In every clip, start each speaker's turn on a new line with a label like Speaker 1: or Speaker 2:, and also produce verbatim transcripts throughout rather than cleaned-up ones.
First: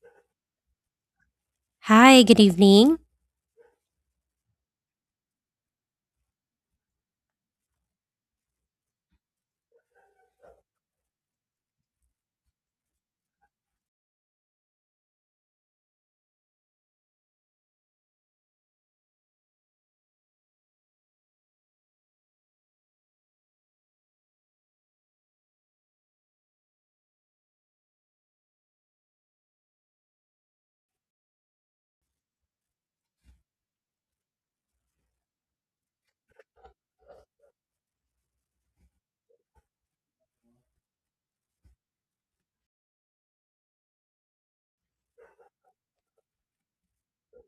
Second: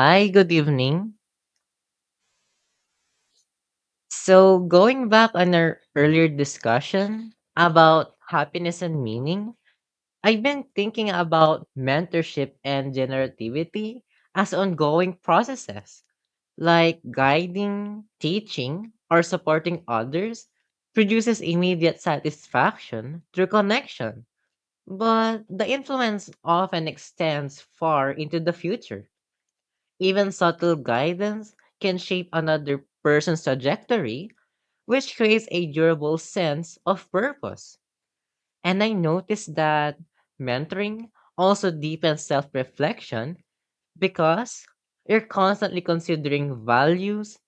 Speaker 1: Hi, good evening.
Speaker 2: Hi, good evening.
Speaker 1: So, going back on our earlier discussion about happiness and meaning, I've been thinking about mentorship and generativity as ongoing processes, like guiding, teaching, or supporting others produces immediate satisfaction through connection, but the influence often extends far into the future. Even subtle guidance can shape another person's trajectory, which creates a durable sense of purpose. And I noticed that mentoring also deepens self reflection because you're constantly considering values,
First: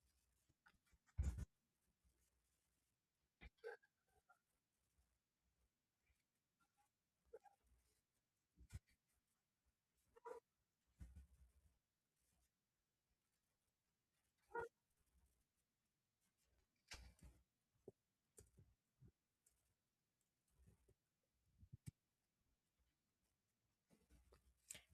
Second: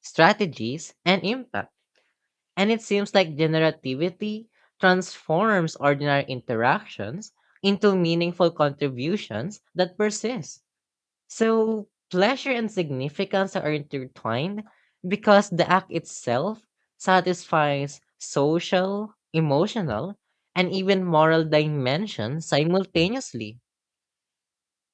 Speaker 1: strategies, and impact. And it seems like generativity transforms ordinary interactions into meaningful contributions that persist. So, pleasure and significance are intertwined because the act itself satisfies social, emotional, and even moral dimensions simultaneously.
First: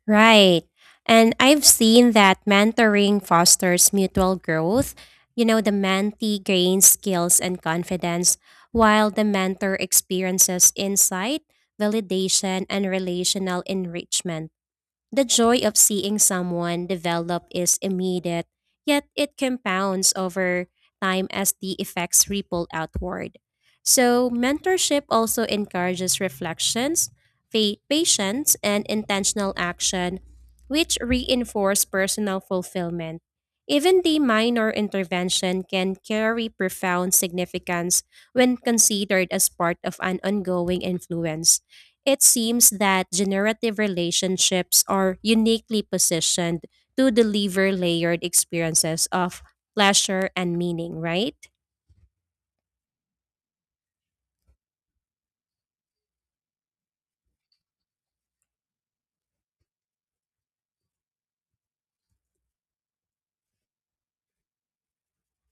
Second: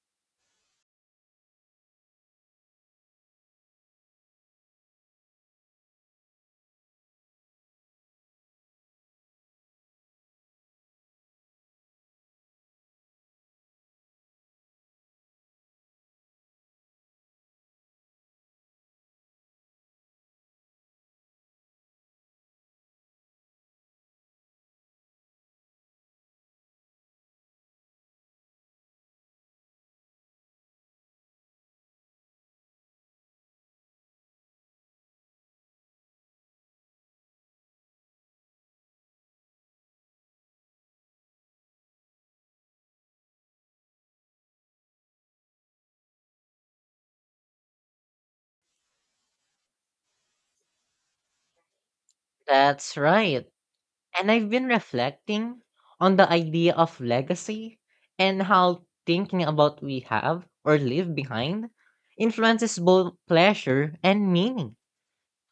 Speaker 2: Right. And I've seen that mentoring fosters mutual growth. You know, the mentee gains skills and confidence, while the mentor experiences insight, validation, and relational enrichment. The joy of seeing someone develop is immediate, yet it compounds over time as the effects ripple outward. So, mentorship also encourages reflections, fa- patience, and intentional action, which reinforce personal fulfillment. Even the minor intervention can carry profound significance when considered as part of an ongoing influence. It seems that generative relationships are uniquely positioned to deliver layered experiences of pleasure and meaning, right?
Speaker 1: That's right. And I've been reflecting on the idea of legacy and how thinking about we have or leave behind influences both pleasure and meaning.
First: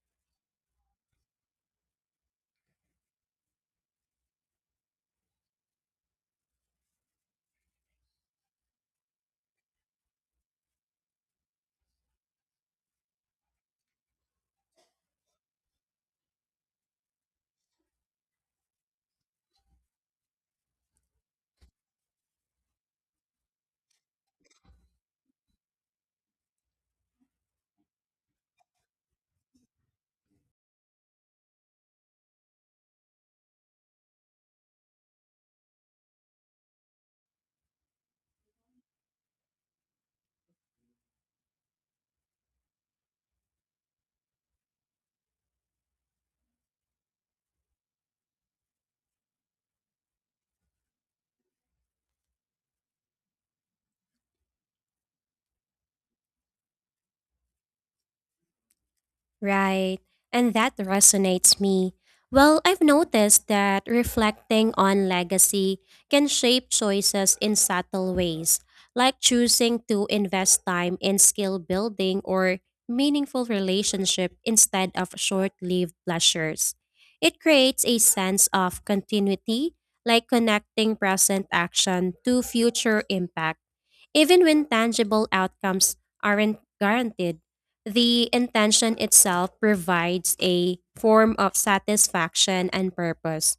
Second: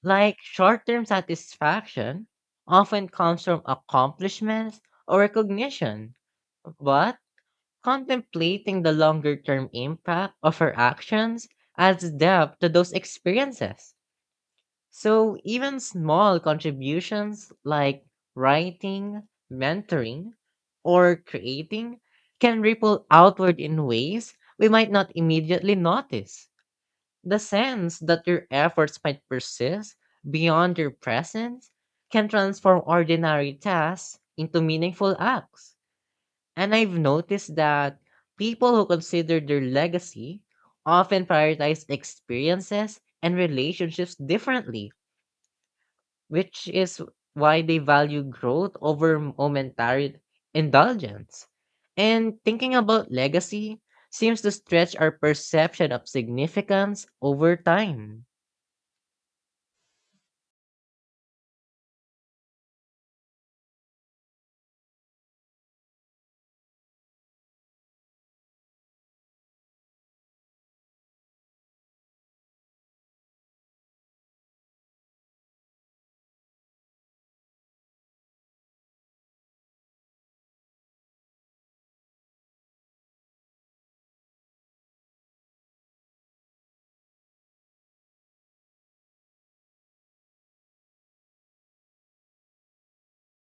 Speaker 1: Like short term satisfaction often comes from accomplishments or recognition, but contemplating the longer term impact of our actions adds depth to those experiences. So even small contributions like writing, mentoring, or creating can ripple outward in ways we might not immediately notice. The sense that your efforts might persist beyond your presence can transform ordinary tasks into meaningful acts. And I've noticed that people who consider their legacy often prioritize experiences and relationships differently, which is why they value growth over momentary indulgence. And thinking about legacy seems to stretch our perception of significance over time.
Speaker 2: Right. And that resonates me. Well, I've noticed that reflecting on legacy can shape choices in subtle ways, like choosing to invest time in skill building or meaningful relationship instead of short-lived pleasures. It creates a sense of continuity, like connecting present action to future impact. Even when tangible outcomes aren't guaranteed, the intention itself provides a form of satisfaction and purpose.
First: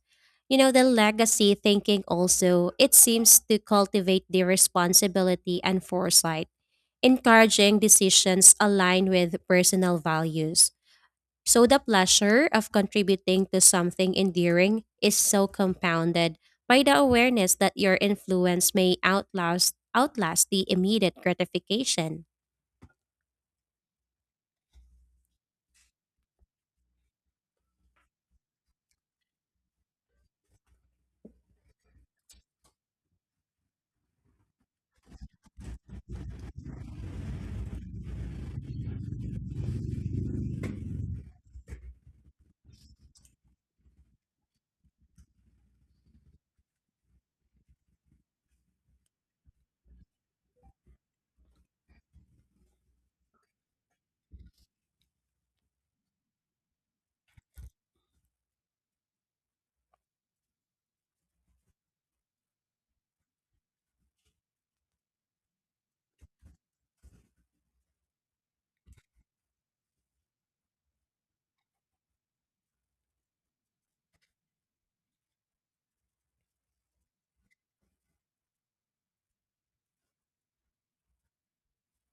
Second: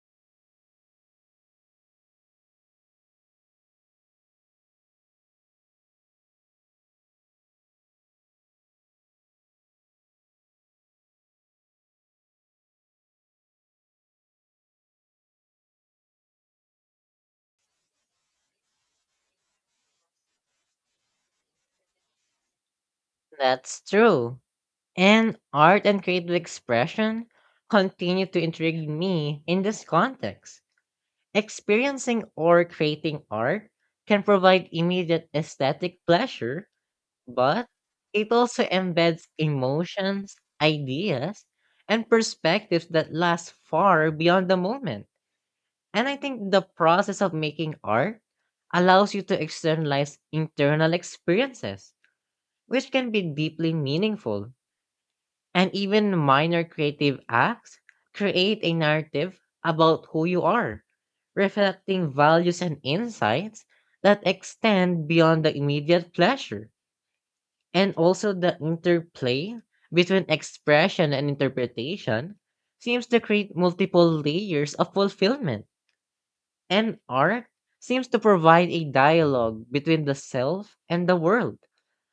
Speaker 2: You know, the legacy thinking also, it seems to cultivate the responsibility and foresight, encouraging decisions aligned with personal values. So the pleasure of contributing to something endearing is so compounded by the awareness that your influence may outlast outlast the immediate gratification.
Speaker 1: That's true. And art and creative expression continue to intrigue me in this context. Experiencing or creating art can provide immediate aesthetic pleasure, but it also embeds emotions, ideas, and perspectives that last far beyond the moment. And I think the process of making art allows you to externalize internal experiences, which can be deeply meaningful. And even minor creative acts create a narrative about who you are, reflecting values and insights that extend beyond the immediate pleasure. And also, the interplay between expression and interpretation seems to create multiple layers of fulfillment. And art seems to provide a dialogue between the self and the world,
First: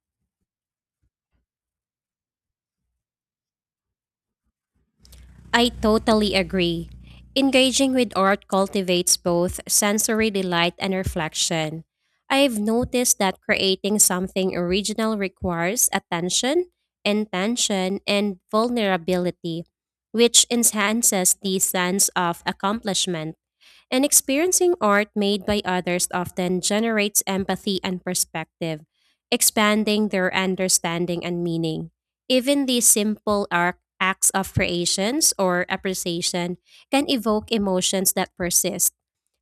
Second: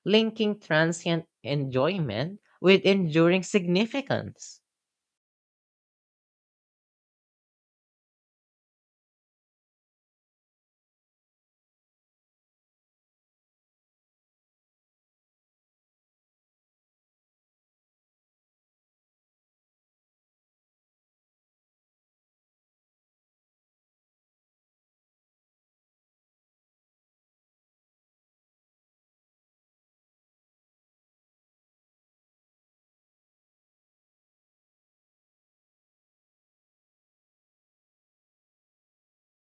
Speaker 1: linking transient enjoyment with enduring significance.
Speaker 2: I totally agree. Engaging with art cultivates both sensory delight and reflection. I've noticed that creating something original requires attention, intention, and vulnerability, which enhances the sense of accomplishment. And experiencing art made by others often generates empathy and perspective, expanding their understanding and meaning. Even these simple arc- acts of creations or appreciation can evoke emotions that persist,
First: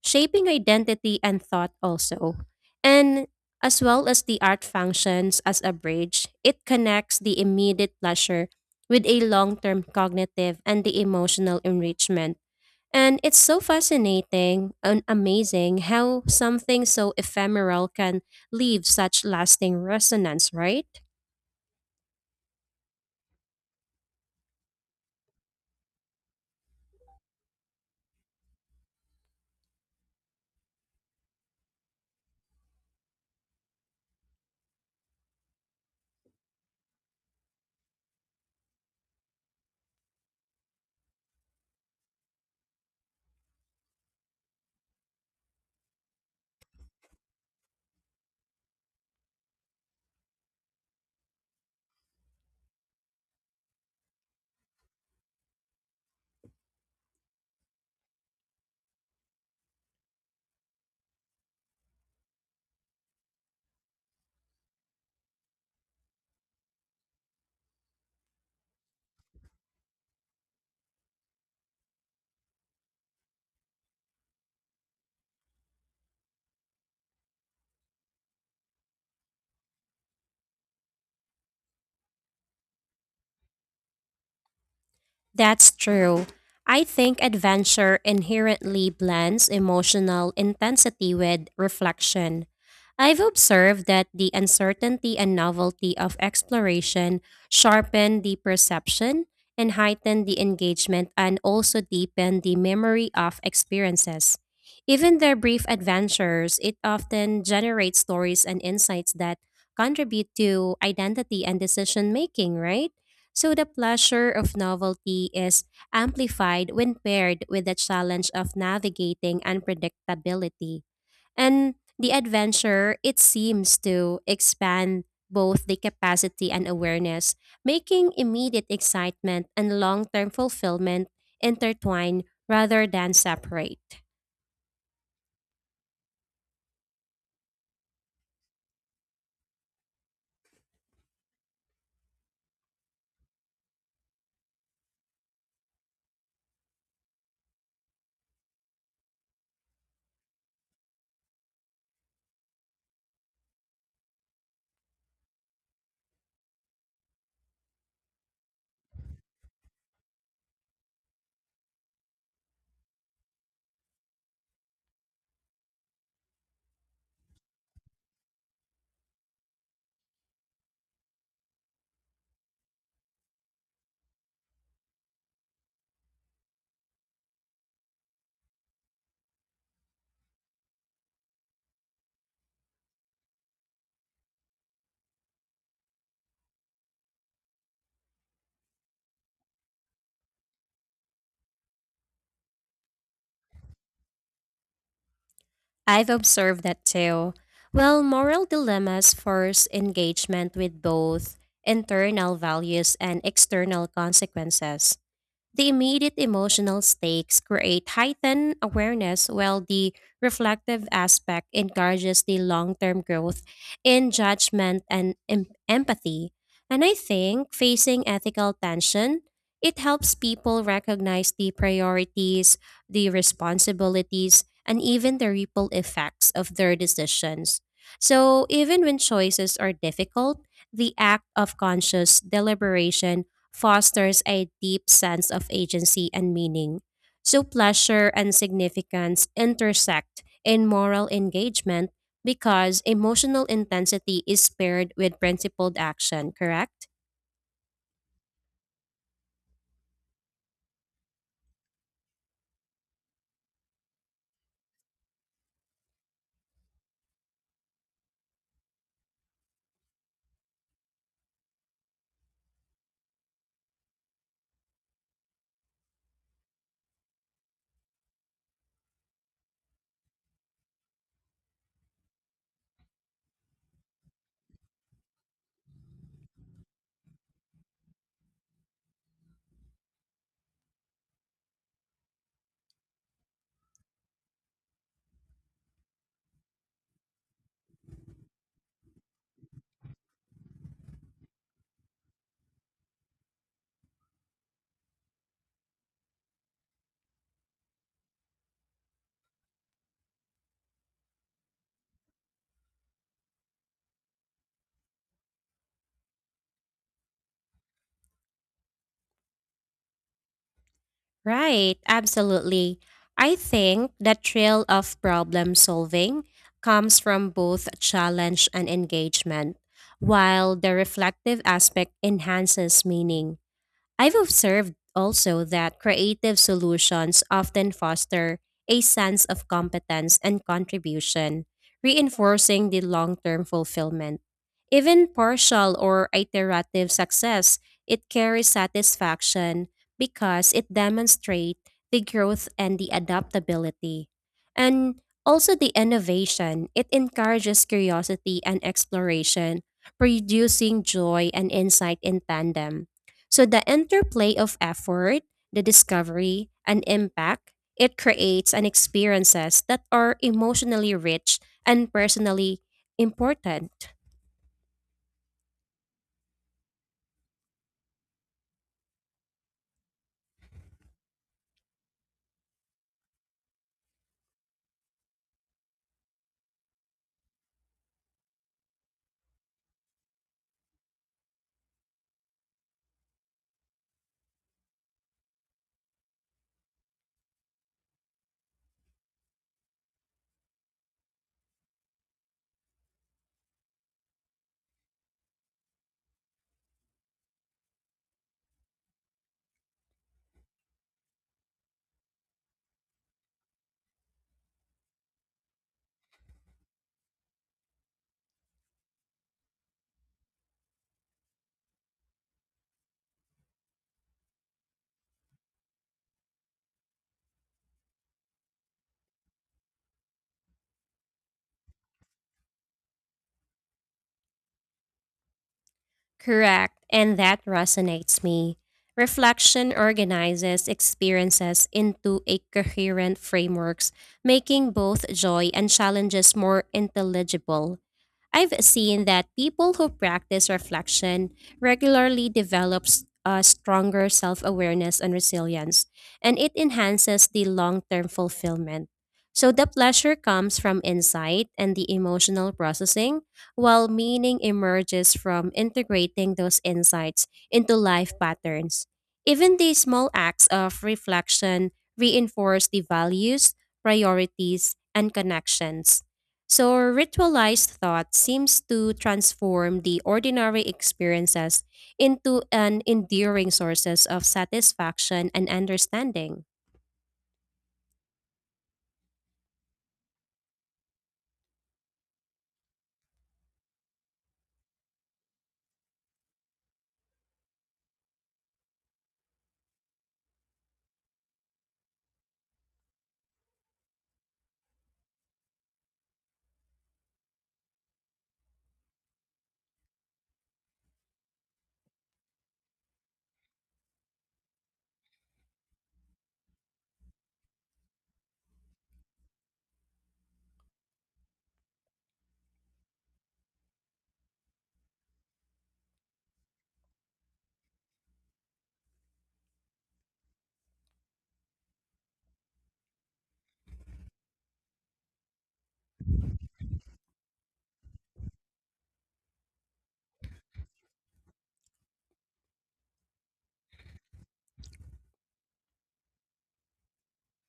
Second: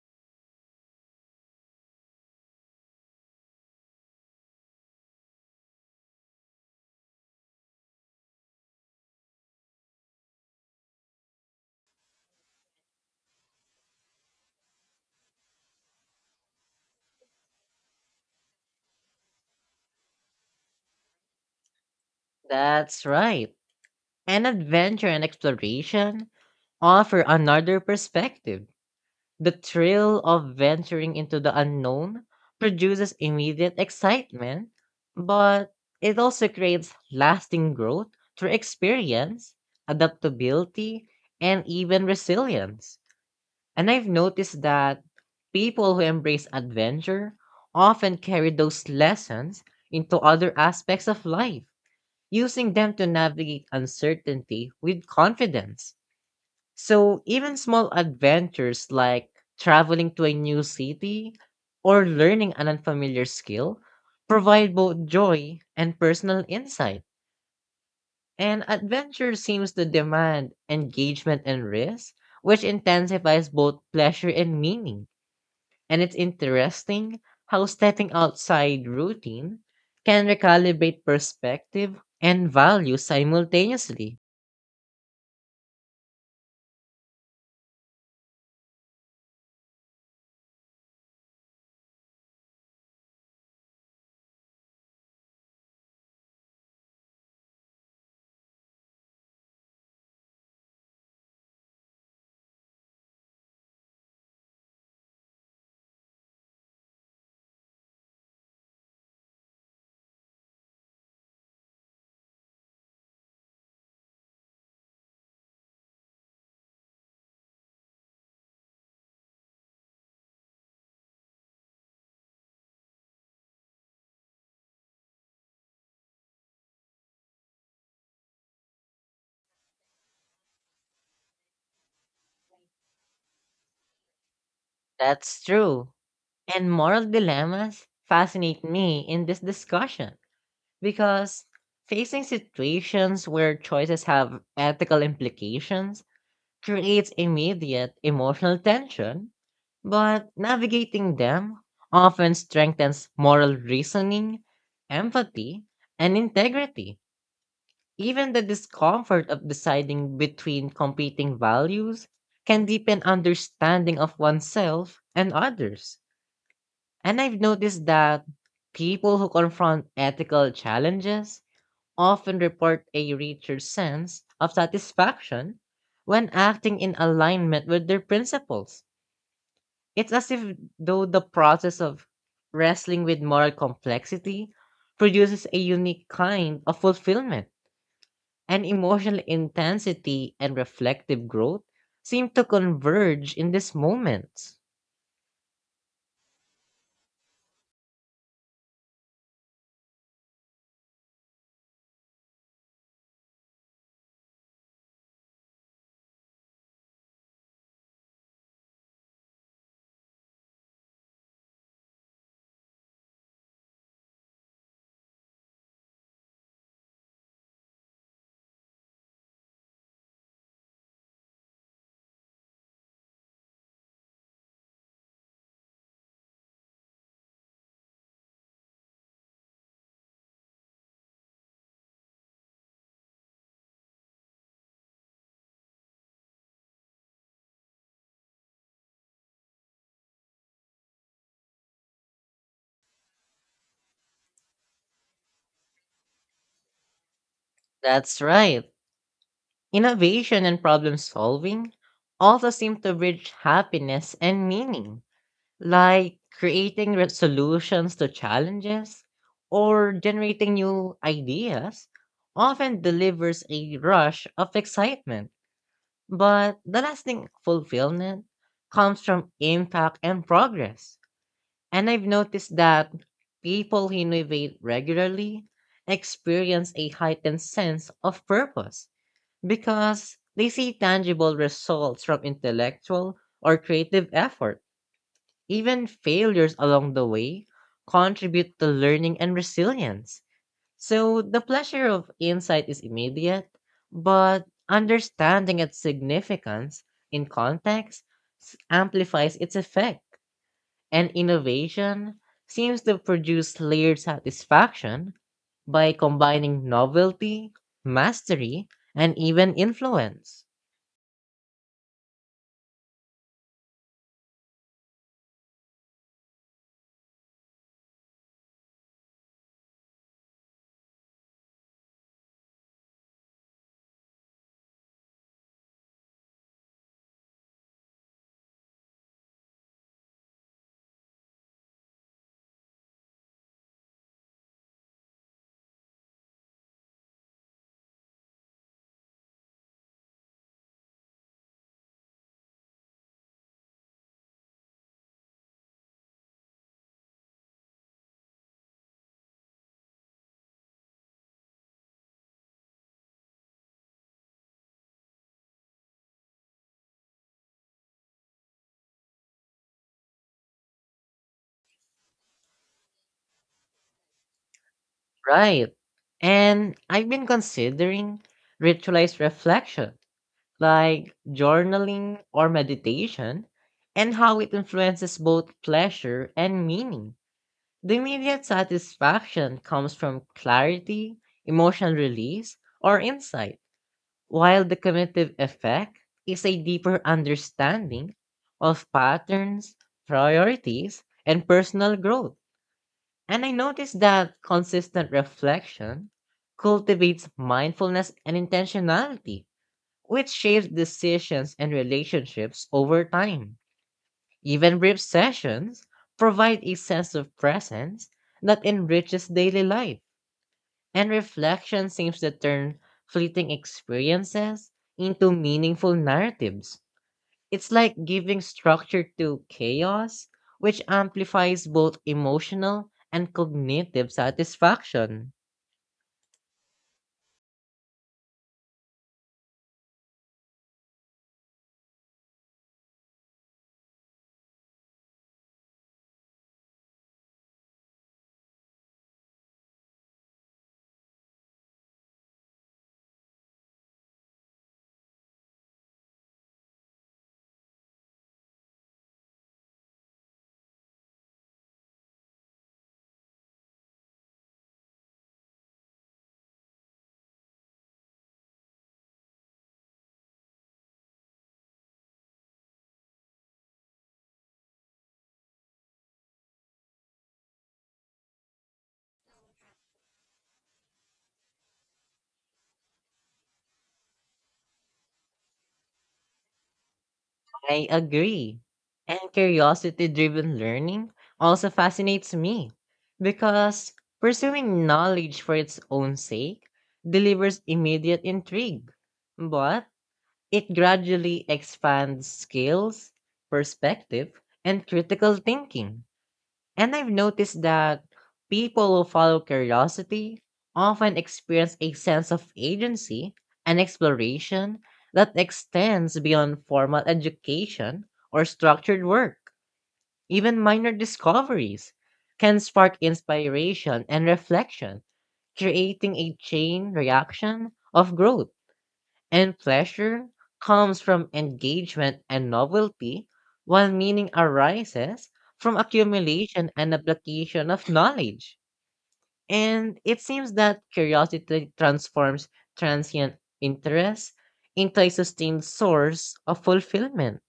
Speaker 2: shaping identity and thought also. And as well as the art functions as a bridge, it connects the immediate pleasure with a long term cognitive and the emotional enrichment. And it's so fascinating and amazing how something so ephemeral can leave such lasting resonance, right?
Speaker 1: That's right. And adventure and exploration offer another perspective. The thrill of venturing into the unknown produces immediate excitement, but it also creates lasting growth through experience, adaptability, and even resilience. And I've noticed that people who embrace adventure often carry those lessons into other aspects of life using them to navigate uncertainty with confidence. So, even small adventures like traveling to a new city or learning an unfamiliar skill provide both joy and personal insight. And adventure seems to demand engagement and risk, which intensifies both pleasure and meaning. And it's interesting how stepping outside routine can recalibrate perspective and value simultaneously.
Speaker 2: That's true. I think adventure inherently blends emotional intensity with reflection. I've observed that the uncertainty and novelty of exploration sharpen the perception and heighten the engagement and also deepen the memory of experiences. Even their brief adventures, it often generates stories and insights that contribute to identity and decision making, right? So the pleasure of novelty is amplified when paired with the challenge of navigating unpredictability. And the adventure, it seems to expand both the capacity and awareness, making immediate excitement and long term fulfillment intertwine rather than separate.
Speaker 1: That's true. And moral dilemmas fascinate me in this discussion because facing situations where choices have ethical implications creates immediate emotional tension, but navigating them often strengthens moral reasoning, empathy, and integrity. Even the discomfort of deciding between competing values can deepen understanding of oneself and others. And I've noticed that people who confront ethical challenges often report a richer sense of satisfaction when acting in alignment with their principles. It's as if though the process of wrestling with moral complexity produces a unique kind of fulfillment, and emotional intensity and reflective growth seem to converge in these moments.
Speaker 2: I've observed that too. Well, moral dilemmas force engagement with both internal values and external consequences. The immediate emotional stakes create heightened awareness, while the reflective aspect encourages the long term growth in judgment and em- empathy. And I think facing ethical tension, it helps people recognize the priorities, the responsibilities, and even the ripple effects of their decisions. So, even when choices are difficult, the act of conscious deliberation fosters a deep sense of agency and meaning. So, pleasure and significance intersect in moral engagement because emotional intensity is paired with principled action, correct?
Speaker 1: That's right. Innovation and problem solving also seem to bridge happiness and meaning, like creating re- solutions to challenges or generating new ideas often delivers a rush of excitement. But the lasting fulfillment comes from impact and progress. And I've noticed that people who innovate regularly experience a heightened sense of purpose because they see tangible results from intellectual or creative effort. Even failures along the way contribute to learning and resilience. So the pleasure of insight is immediate, but understanding its significance in context s- amplifies its effect. And innovation seems to produce layered satisfaction by combining novelty, mastery, and even influence.
Speaker 2: Right, absolutely. I think the thrill of problem solving comes from both challenge and engagement, while the reflective aspect enhances meaning. I've observed also that creative solutions often foster a sense of competence and contribution, reinforcing the long term fulfillment. Even partial or iterative success, it carries satisfaction because it demonstrates the growth and the adaptability. And also the innovation, it encourages curiosity and exploration, producing joy and insight in tandem. So the interplay of effort, the discovery, and impact, it creates an experiences that are emotionally rich and personally important.
Speaker 1: Right. And I've been considering ritualized reflection, like journaling or meditation, and how it influences both pleasure and meaning. The immediate satisfaction comes from clarity, emotional release, or insight, while the cumulative effect is a deeper understanding of patterns, priorities, and personal growth. And I noticed that consistent reflection cultivates mindfulness and intentionality, which shapes decisions and relationships over time. Even brief sessions provide a sense of presence that enriches daily life, and reflection seems to turn fleeting experiences into meaningful narratives. It's like giving structure to chaos, which amplifies both emotional and cognitive satisfaction.
Speaker 2: Correct, and that resonates me. Reflection organizes experiences into a coherent frameworks, making both joy and challenges more intelligible. I've seen that people who practice reflection regularly develop s- a stronger self awareness and resilience, and it enhances the long term fulfillment. So, the pleasure comes from insight and the emotional processing, while meaning emerges from integrating those insights into life patterns. Even the small acts of reflection reinforce the values, priorities, and connections. So, ritualized thought seems to transform the ordinary experiences into an enduring sources of satisfaction and understanding.
Speaker 1: I agree. And curiosity driven learning also fascinates me because pursuing knowledge for its own sake delivers immediate intrigue, but it gradually expands skills, perspective, and critical thinking. And I've noticed that people who follow curiosity often experience a sense of agency and exploration that extends beyond formal education or structured work. Even minor discoveries can spark inspiration and reflection, creating a chain reaction of growth. And pleasure comes from engagement and novelty, while meaning arises from accumulation and application of knowledge. And it seems that curiosity transforms transient interest into a sustained source of fulfillment.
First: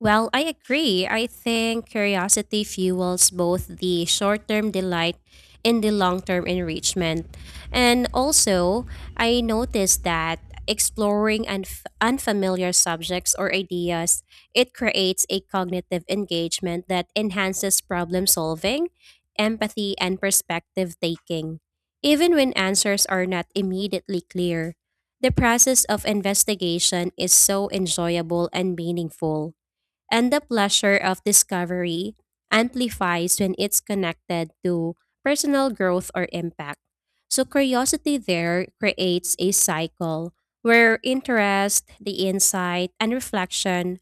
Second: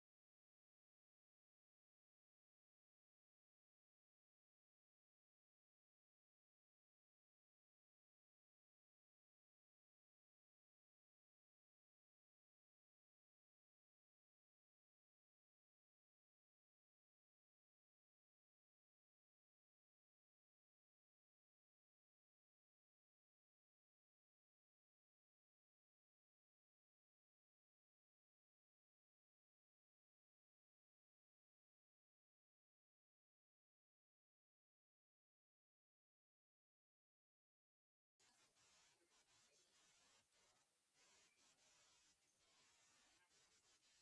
Speaker 2: Well, I agree. I think curiosity fuels both the short term delight and the long term enrichment. And also, I noticed that exploring unf- unfamiliar subjects or ideas it creates a cognitive engagement that enhances problem solving empathy and perspective taking even when answers are not immediately clear the process of investigation is so enjoyable and meaningful and the pleasure of discovery amplifies when it's connected to personal growth or impact. So, curiosity there creates a cycle where interest, the insight, and reflection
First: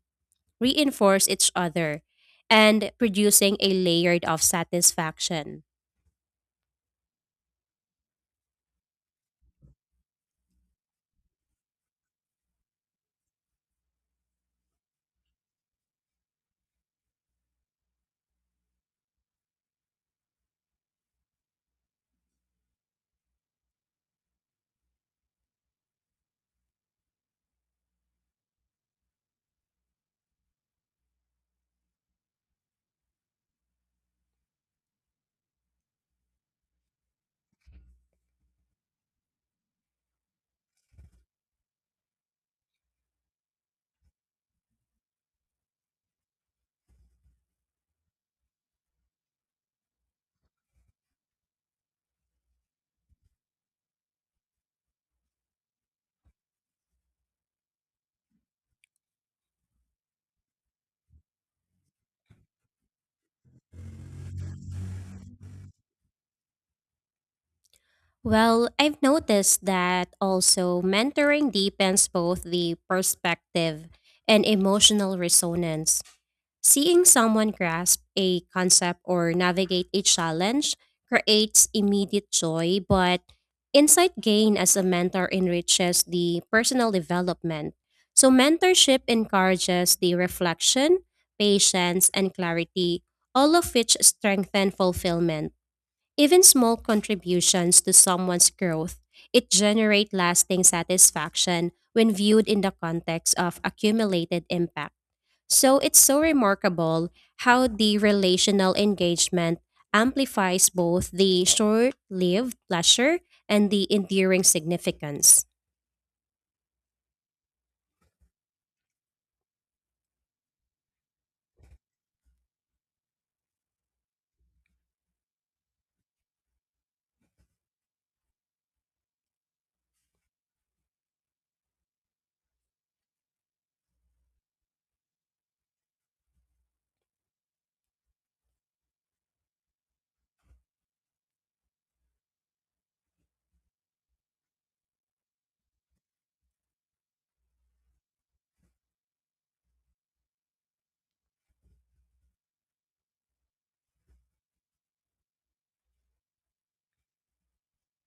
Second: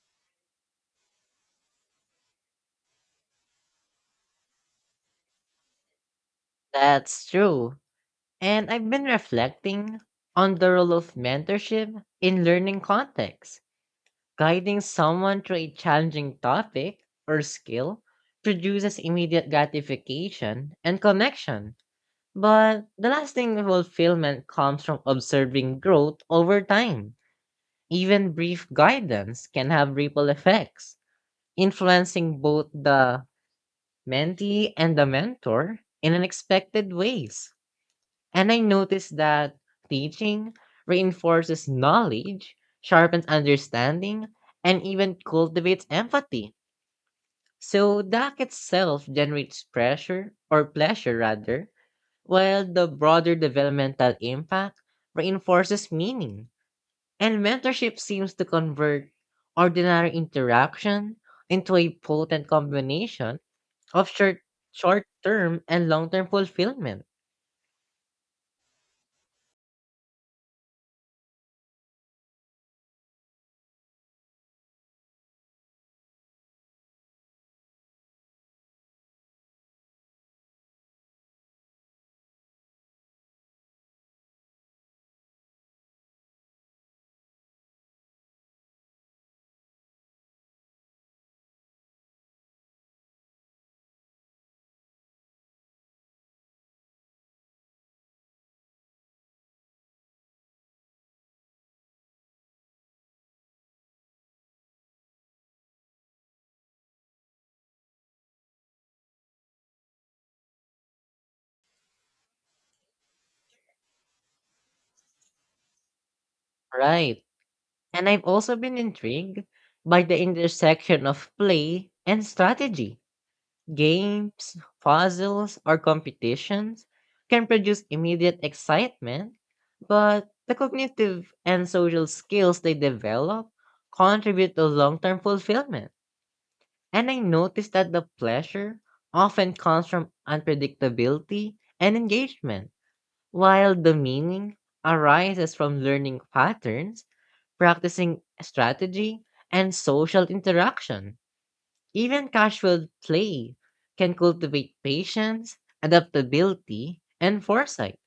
Speaker 2: reinforce each other and producing a layered of satisfaction.
Speaker 1: That's true. And I've been reflecting on the role of mentorship in learning contexts. Guiding someone through a challenging topic or skill produces immediate gratification and connection, but the lasting fulfillment comes from observing growth over time. Even brief guidance can have ripple effects, influencing both the mentee and the mentor in unexpected ways. And I noticed that teaching reinforces knowledge, sharpens understanding, and even cultivates empathy. So the act itself generates pressure or pleasure rather, while the broader developmental impact reinforces meaning. And mentorship seems to convert ordinary interaction into a potent combination of short short-term and long-term fulfillment.
Speaker 2: Well, I've noticed that also mentoring deepens both the perspective and emotional resonance. Seeing someone grasp a concept or navigate a challenge creates immediate joy, but insight gained as a mentor enriches the personal development. So, mentorship encourages the reflection, patience, and clarity, all of which strengthen fulfillment. Even small contributions to someone's growth, it generate lasting satisfaction when viewed in the context of accumulated impact. So it's so remarkable how the relational engagement amplifies both the short lived pleasure and the enduring significance.
Speaker 1: Right. And I've also been intrigued by the intersection of play and strategy. Games, puzzles, or competitions can produce immediate excitement, but the cognitive and social skills they develop contribute to long term fulfillment. And I noticed that the pleasure often comes from unpredictability and engagement, while the meaning arises from learning patterns practicing strategy and social interaction. Even casual play can cultivate patience, adaptability, and foresight,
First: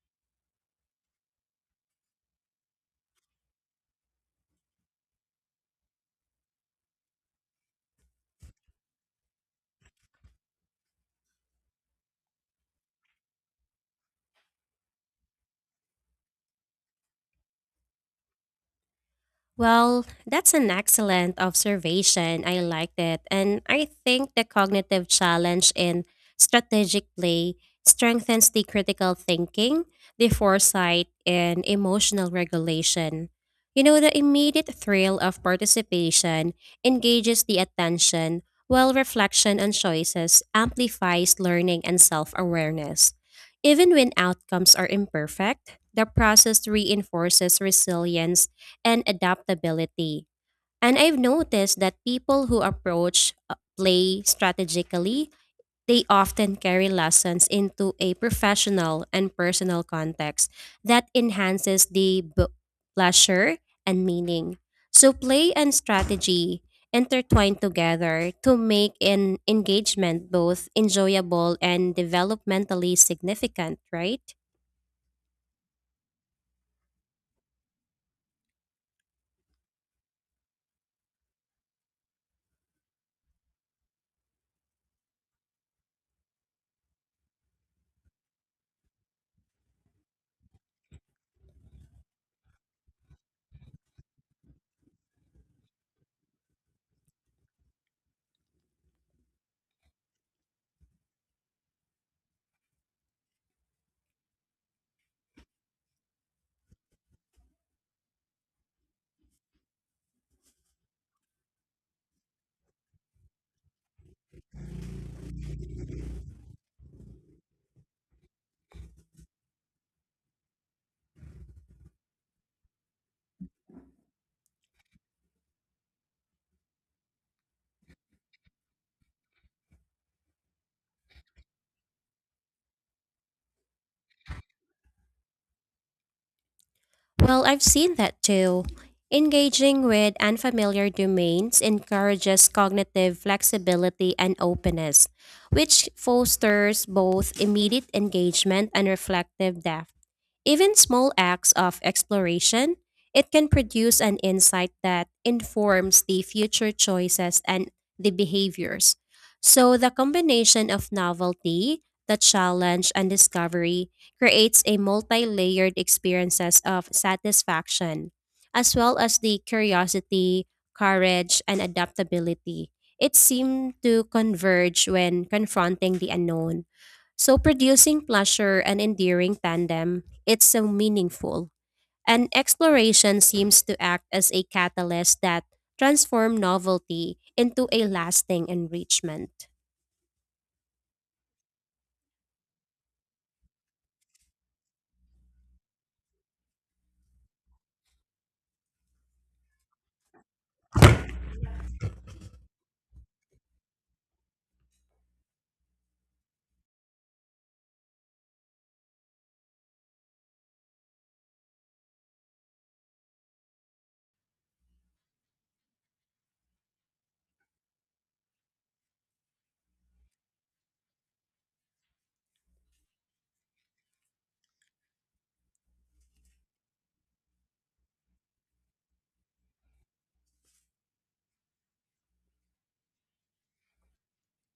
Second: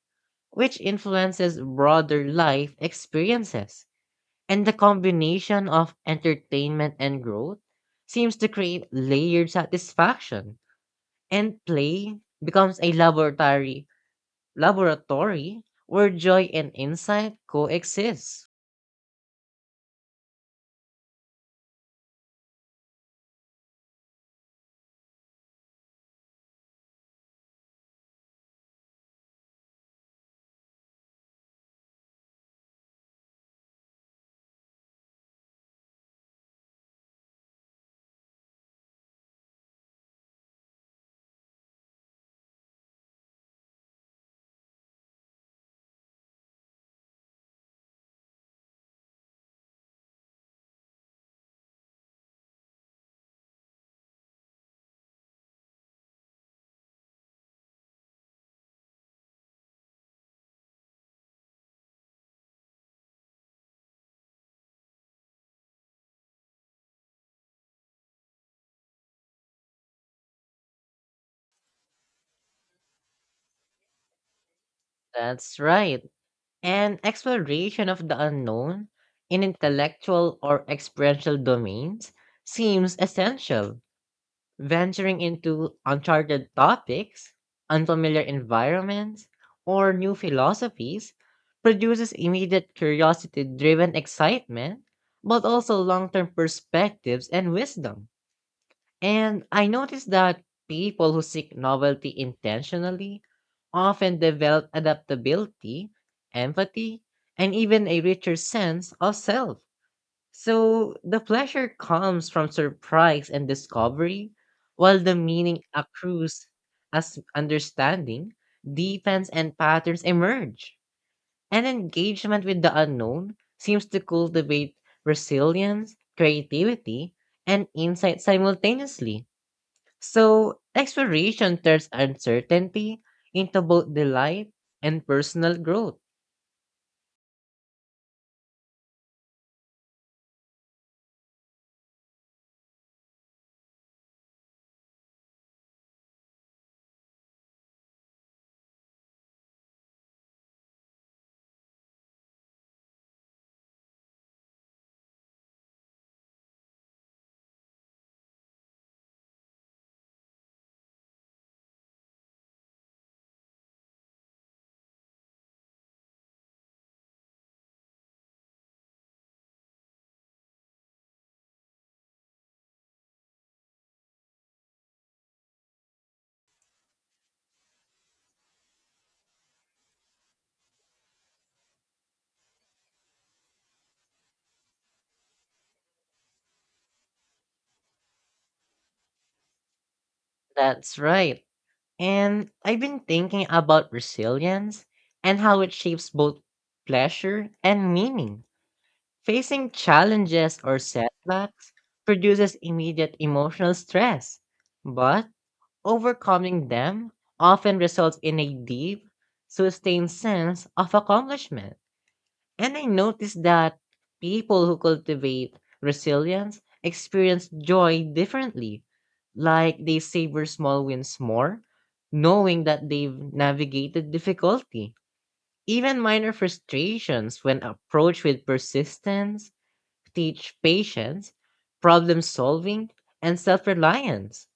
Speaker 1: which influences broader life experiences. And the combination of entertainment and growth seems to create layered satisfaction, and play becomes a laboratory laboratory where joy and insight coexist.
Speaker 2: Well, that's an excellent observation. I liked it. And I think the cognitive challenge in strategic play strengthens the critical thinking, the foresight, and emotional regulation. You know, the immediate thrill of participation engages the attention, while reflection on choices amplifies learning and self awareness. Even when outcomes are imperfect, the process reinforces resilience and adaptability. And I've noticed that people who approach uh, play strategically, they often carry lessons into a professional and personal context that enhances the b- pleasure and meaning. So play and strategy intertwine together to make an engagement both enjoyable and developmentally significant, right?
Speaker 1: That's right. An exploration of the unknown in intellectual or experiential domains seems essential. Venturing into uncharted topics, unfamiliar environments, or new philosophies produces immediate curiosity driven excitement, but also long term perspectives and wisdom. And I noticed that people who seek novelty intentionally often develop adaptability, empathy, and even a richer sense of self. So the pleasure comes from surprise and discovery, while the meaning accrues as understanding deepens and patterns emerge. And engagement with the unknown seems to cultivate resilience, creativity, and insight simultaneously. So, exploration turns uncertainty into both delight and personal growth.
Speaker 2: Well, I've seen that too. Engaging with unfamiliar domains encourages cognitive flexibility and openness, which fosters both immediate engagement and reflective depth. Even small acts of exploration, it can produce an insight that informs the future choices and the behaviors. So, the combination of novelty, the challenge, and discovery creates a multi layered experiences of satisfaction, as well as the curiosity, courage, and adaptability. It seemed to converge when confronting the unknown. So, producing pleasure and endearing tandem it's so meaningful. And exploration seems to act as a catalyst that transform novelty into a lasting enrichment.
Speaker 1: That's right. And I've been thinking about resilience and how it shapes both pleasure and meaning. Facing challenges or setbacks produces immediate emotional stress, but overcoming them often results in a deep, sustained sense of accomplishment. And I noticed that people who cultivate resilience experience joy differently. Like they savor small wins more, knowing that they've navigated difficulty. Even minor frustrations, when approached with persistence, teach patience, problem solving, and self reliance.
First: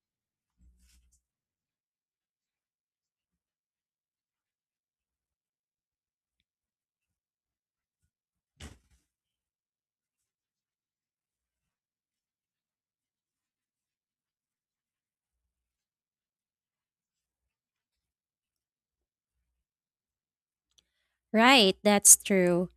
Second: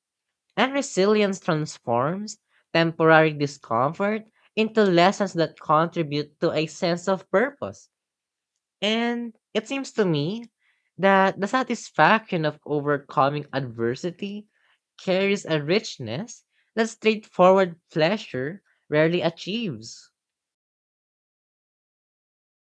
Speaker 1: And resilience transforms temporary discomfort into lessons that contribute to a sense of purpose. And it seems to me that the satisfaction of overcoming adversity carries a richness that straightforward pleasure rarely achieves.
Speaker 2: Right, that's true.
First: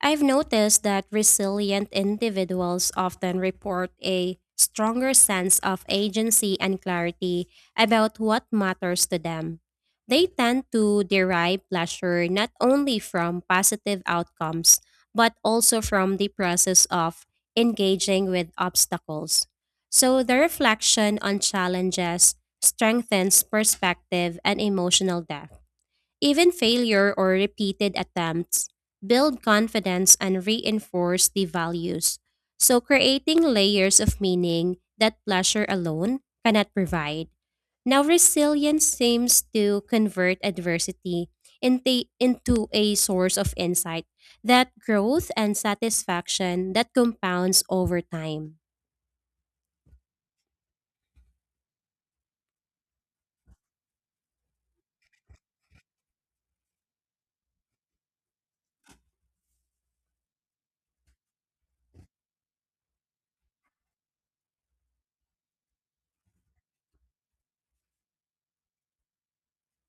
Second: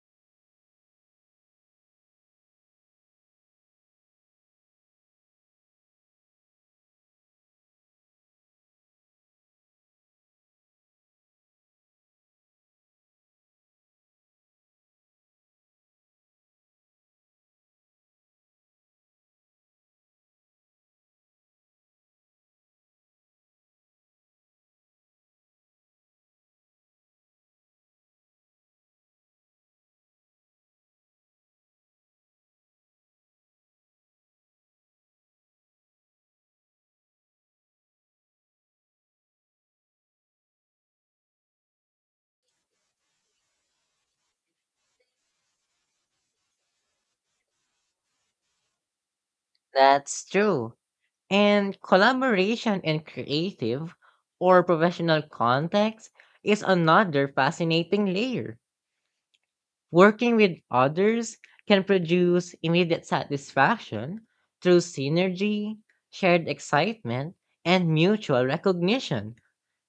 Speaker 2: I've noticed that resilient individuals often report a stronger sense of agency and clarity about what matters to them. They tend to derive pleasure not only from positive outcomes, but also from the process of engaging with obstacles. So, the reflection on challenges strengthens perspective and emotional depth. Even failure or repeated attempts build confidence and reinforce the values. So, creating layers of meaning that pleasure alone cannot provide. Now, resilience seems to convert adversity into, into a source of insight, that growth and satisfaction that compounds over time.
Speaker 1: That's true. And collaboration in creative or professional context is another fascinating layer. Working with others can produce immediate satisfaction through synergy, shared excitement, and mutual recognition.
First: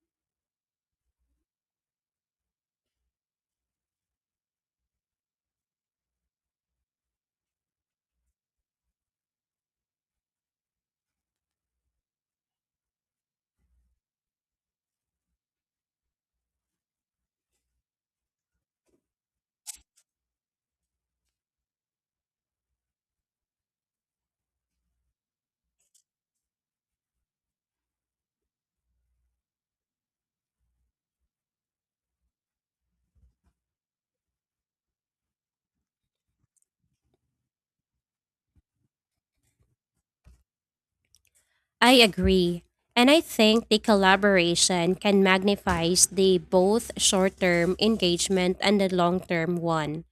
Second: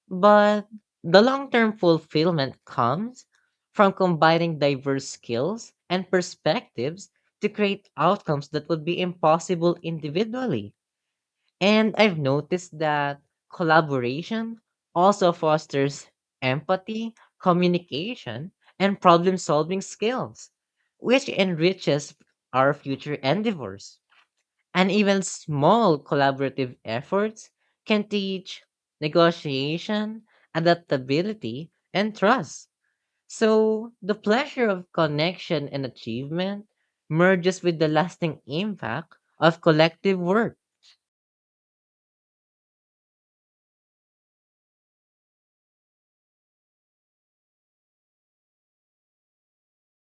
Speaker 1: But the long term fulfillment comes from combining diverse skills and perspectives to create outcomes that would be impossible individually. And I've noticed that collaboration also fosters empathy, communication, and problem solving skills, which enriches our future endeavors. And even small collaborative efforts can teach negotiation, adaptability, and trust. So the pleasure of connection and achievement merges with the lasting impact of collective work.
Speaker 2: I agree. And I think the collaboration can magnify the both short term engagement and the long term one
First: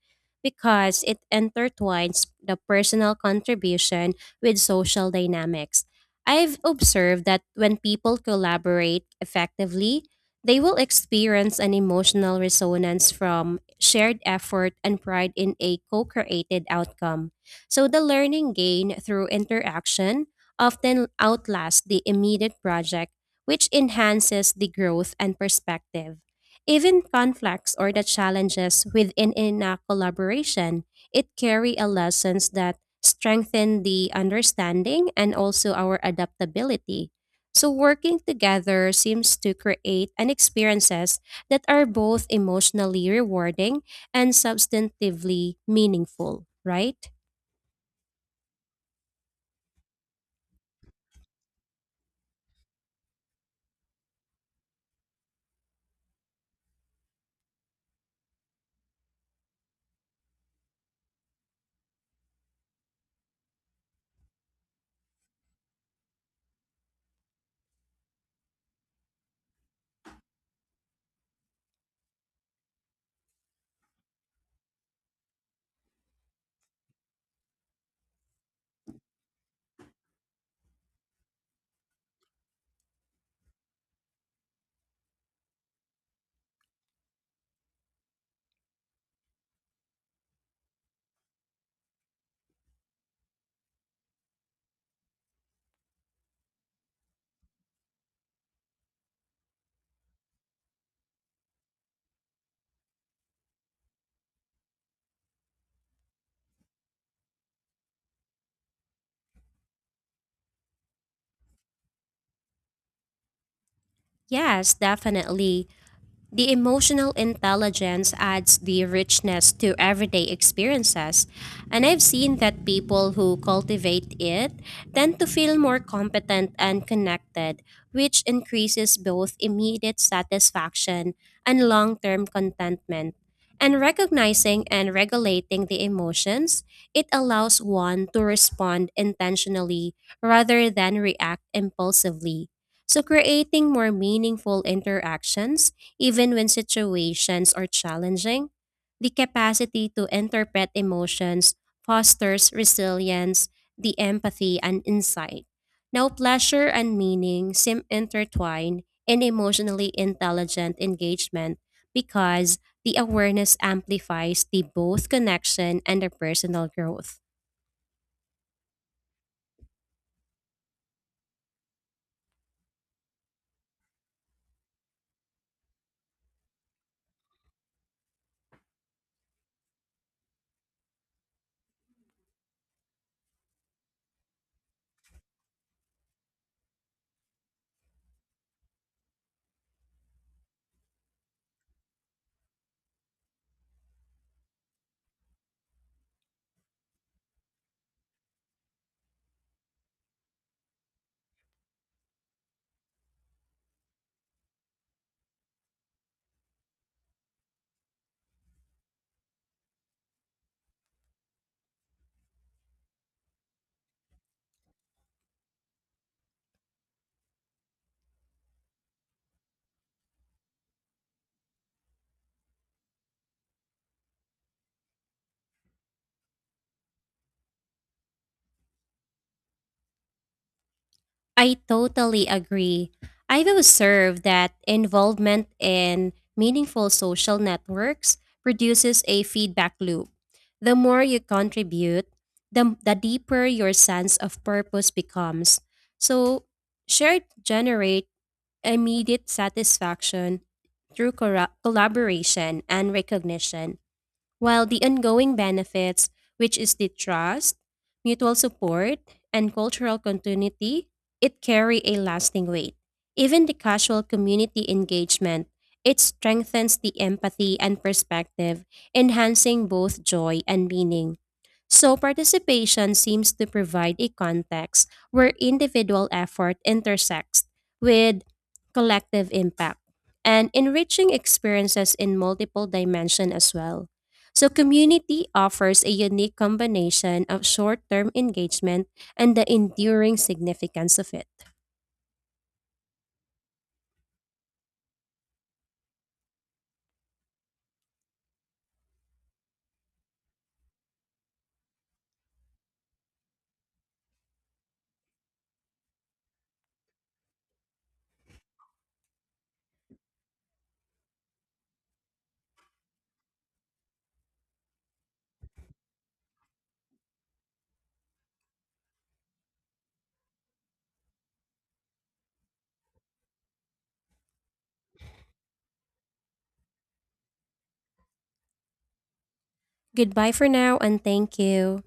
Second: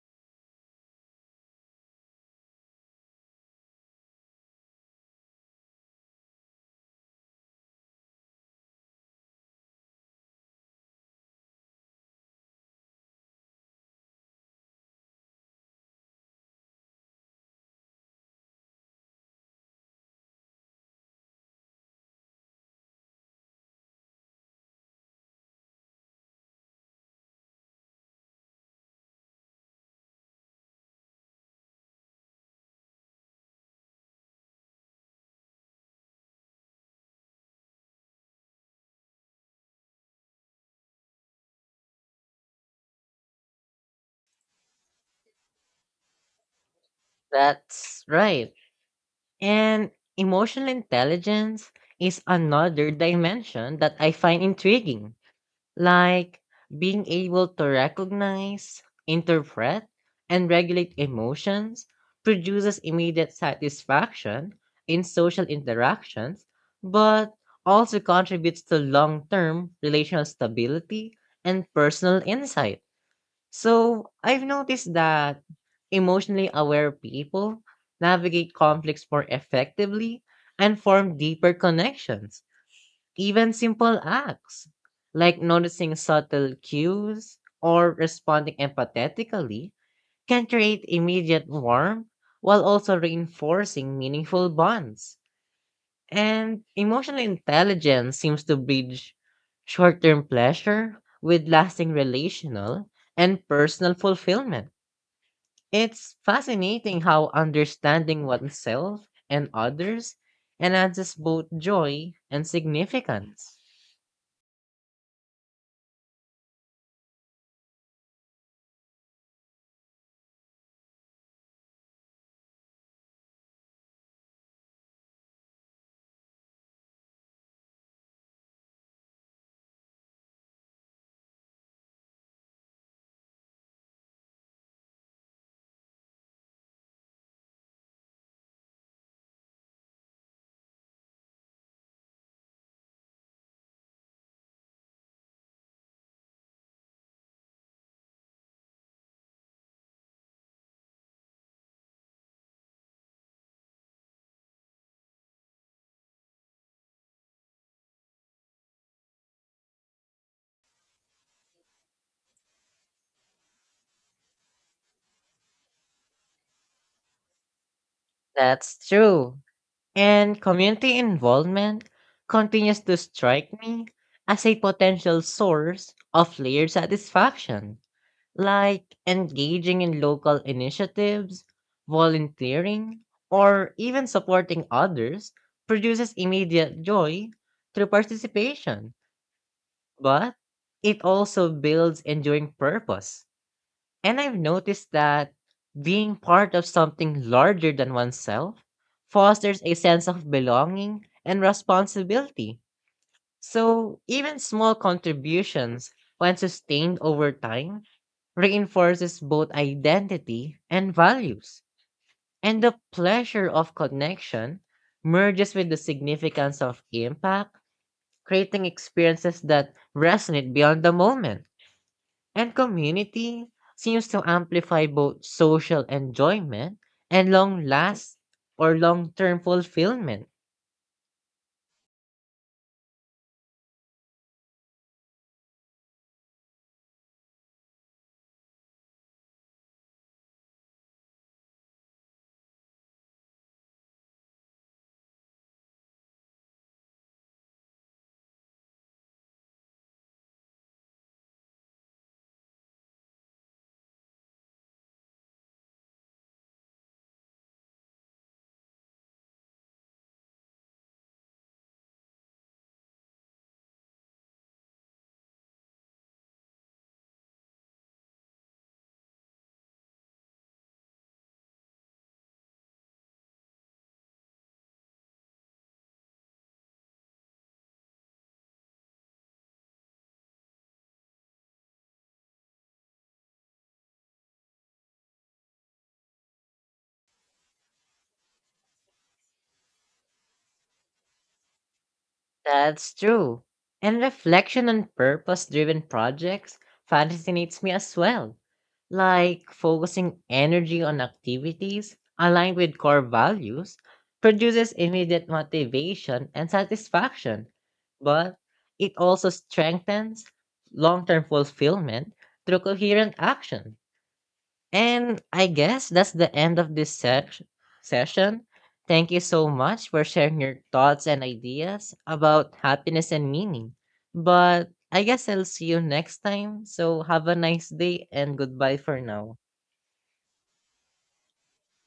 Speaker 2: because it intertwines the personal contribution with social dynamics. I've observed that when people collaborate effectively, they will experience an emotional resonance from shared effort and pride in a co created outcome. So the learning gain through interaction often outlast the immediate project, which enhances the growth and perspective. Even conflicts or the challenges within in a collaboration, it carry a lessons that strengthen the understanding and also our adaptability. So working together seems to create an experiences that are both emotionally rewarding and substantively meaningful, right?
Speaker 1: That's right. And emotional intelligence is another dimension that I find intriguing, like being able to recognize, interpret, and regulate emotions produces immediate satisfaction in social interactions, but also contributes to long term relational stability and personal insight. So I've noticed that emotionally aware people navigate conflicts more effectively and form deeper connections. Even simple acts like noticing subtle cues or responding empathetically can create immediate warmth while also reinforcing meaningful bonds. And emotional intelligence seems to bridge short term pleasure with lasting relational and personal fulfillment. It's fascinating how understanding oneself and others enhances both joy and significance.
Speaker 2: Yes, definitely. The emotional intelligence adds the richness to everyday experiences, and I've seen that people who cultivate it tend to feel more competent and connected, which increases both immediate satisfaction and long term contentment. And recognizing and regulating the emotions, it allows one to respond intentionally rather than react impulsively. So, creating more meaningful interactions even when situations are challenging, the capacity to interpret emotions fosters resilience, the empathy, and insight. Now, pleasure and meaning seem intertwined in emotionally intelligent engagement because the awareness amplifies the both connection and the personal growth.
Speaker 1: That's true. And community involvement continues to strike me as a potential source of player satisfaction, like engaging in local initiatives, volunteering, or even supporting others produces immediate joy through participation, but it also builds enduring purpose. And I've noticed that being part of something larger than oneself fosters a sense of belonging and responsibility. So even small contributions, when sustained over time, reinforces both identity and values. And the pleasure of connection merges with the significance of impact, creating experiences that resonate beyond the moment. And community seems to amplify both social enjoyment and long last or long term fulfillment.
Speaker 2: I totally agree. I've observed that involvement in meaningful social networks produces a feedback loop. The more you contribute, the, the deeper your sense of purpose becomes. So, shared generate immediate satisfaction through corra- collaboration and recognition. While the ongoing benefits, which is the trust, mutual support, and cultural continuity, it carry a lasting weight. Even the casual community engagement, it strengthens the empathy and perspective, enhancing both joy and meaning. So participation seems to provide a context where individual effort intersects with collective impact and enriching experiences in multiple dimension as well. So, community offers a unique combination of short term engagement and the enduring significance of it.
Speaker 1: That's true. And reflection on purpose driven projects fascinates me as well. Like focusing energy on activities aligned with core values produces immediate motivation and satisfaction, but it also strengthens long term fulfillment through coherent action. And I guess that's the end of this se- session. Thank you so much for sharing your thoughts and ideas about happiness and meaning. But I guess I'll see you next time. So have a nice day and goodbye for now.
Speaker 2: Goodbye for now, and thank you.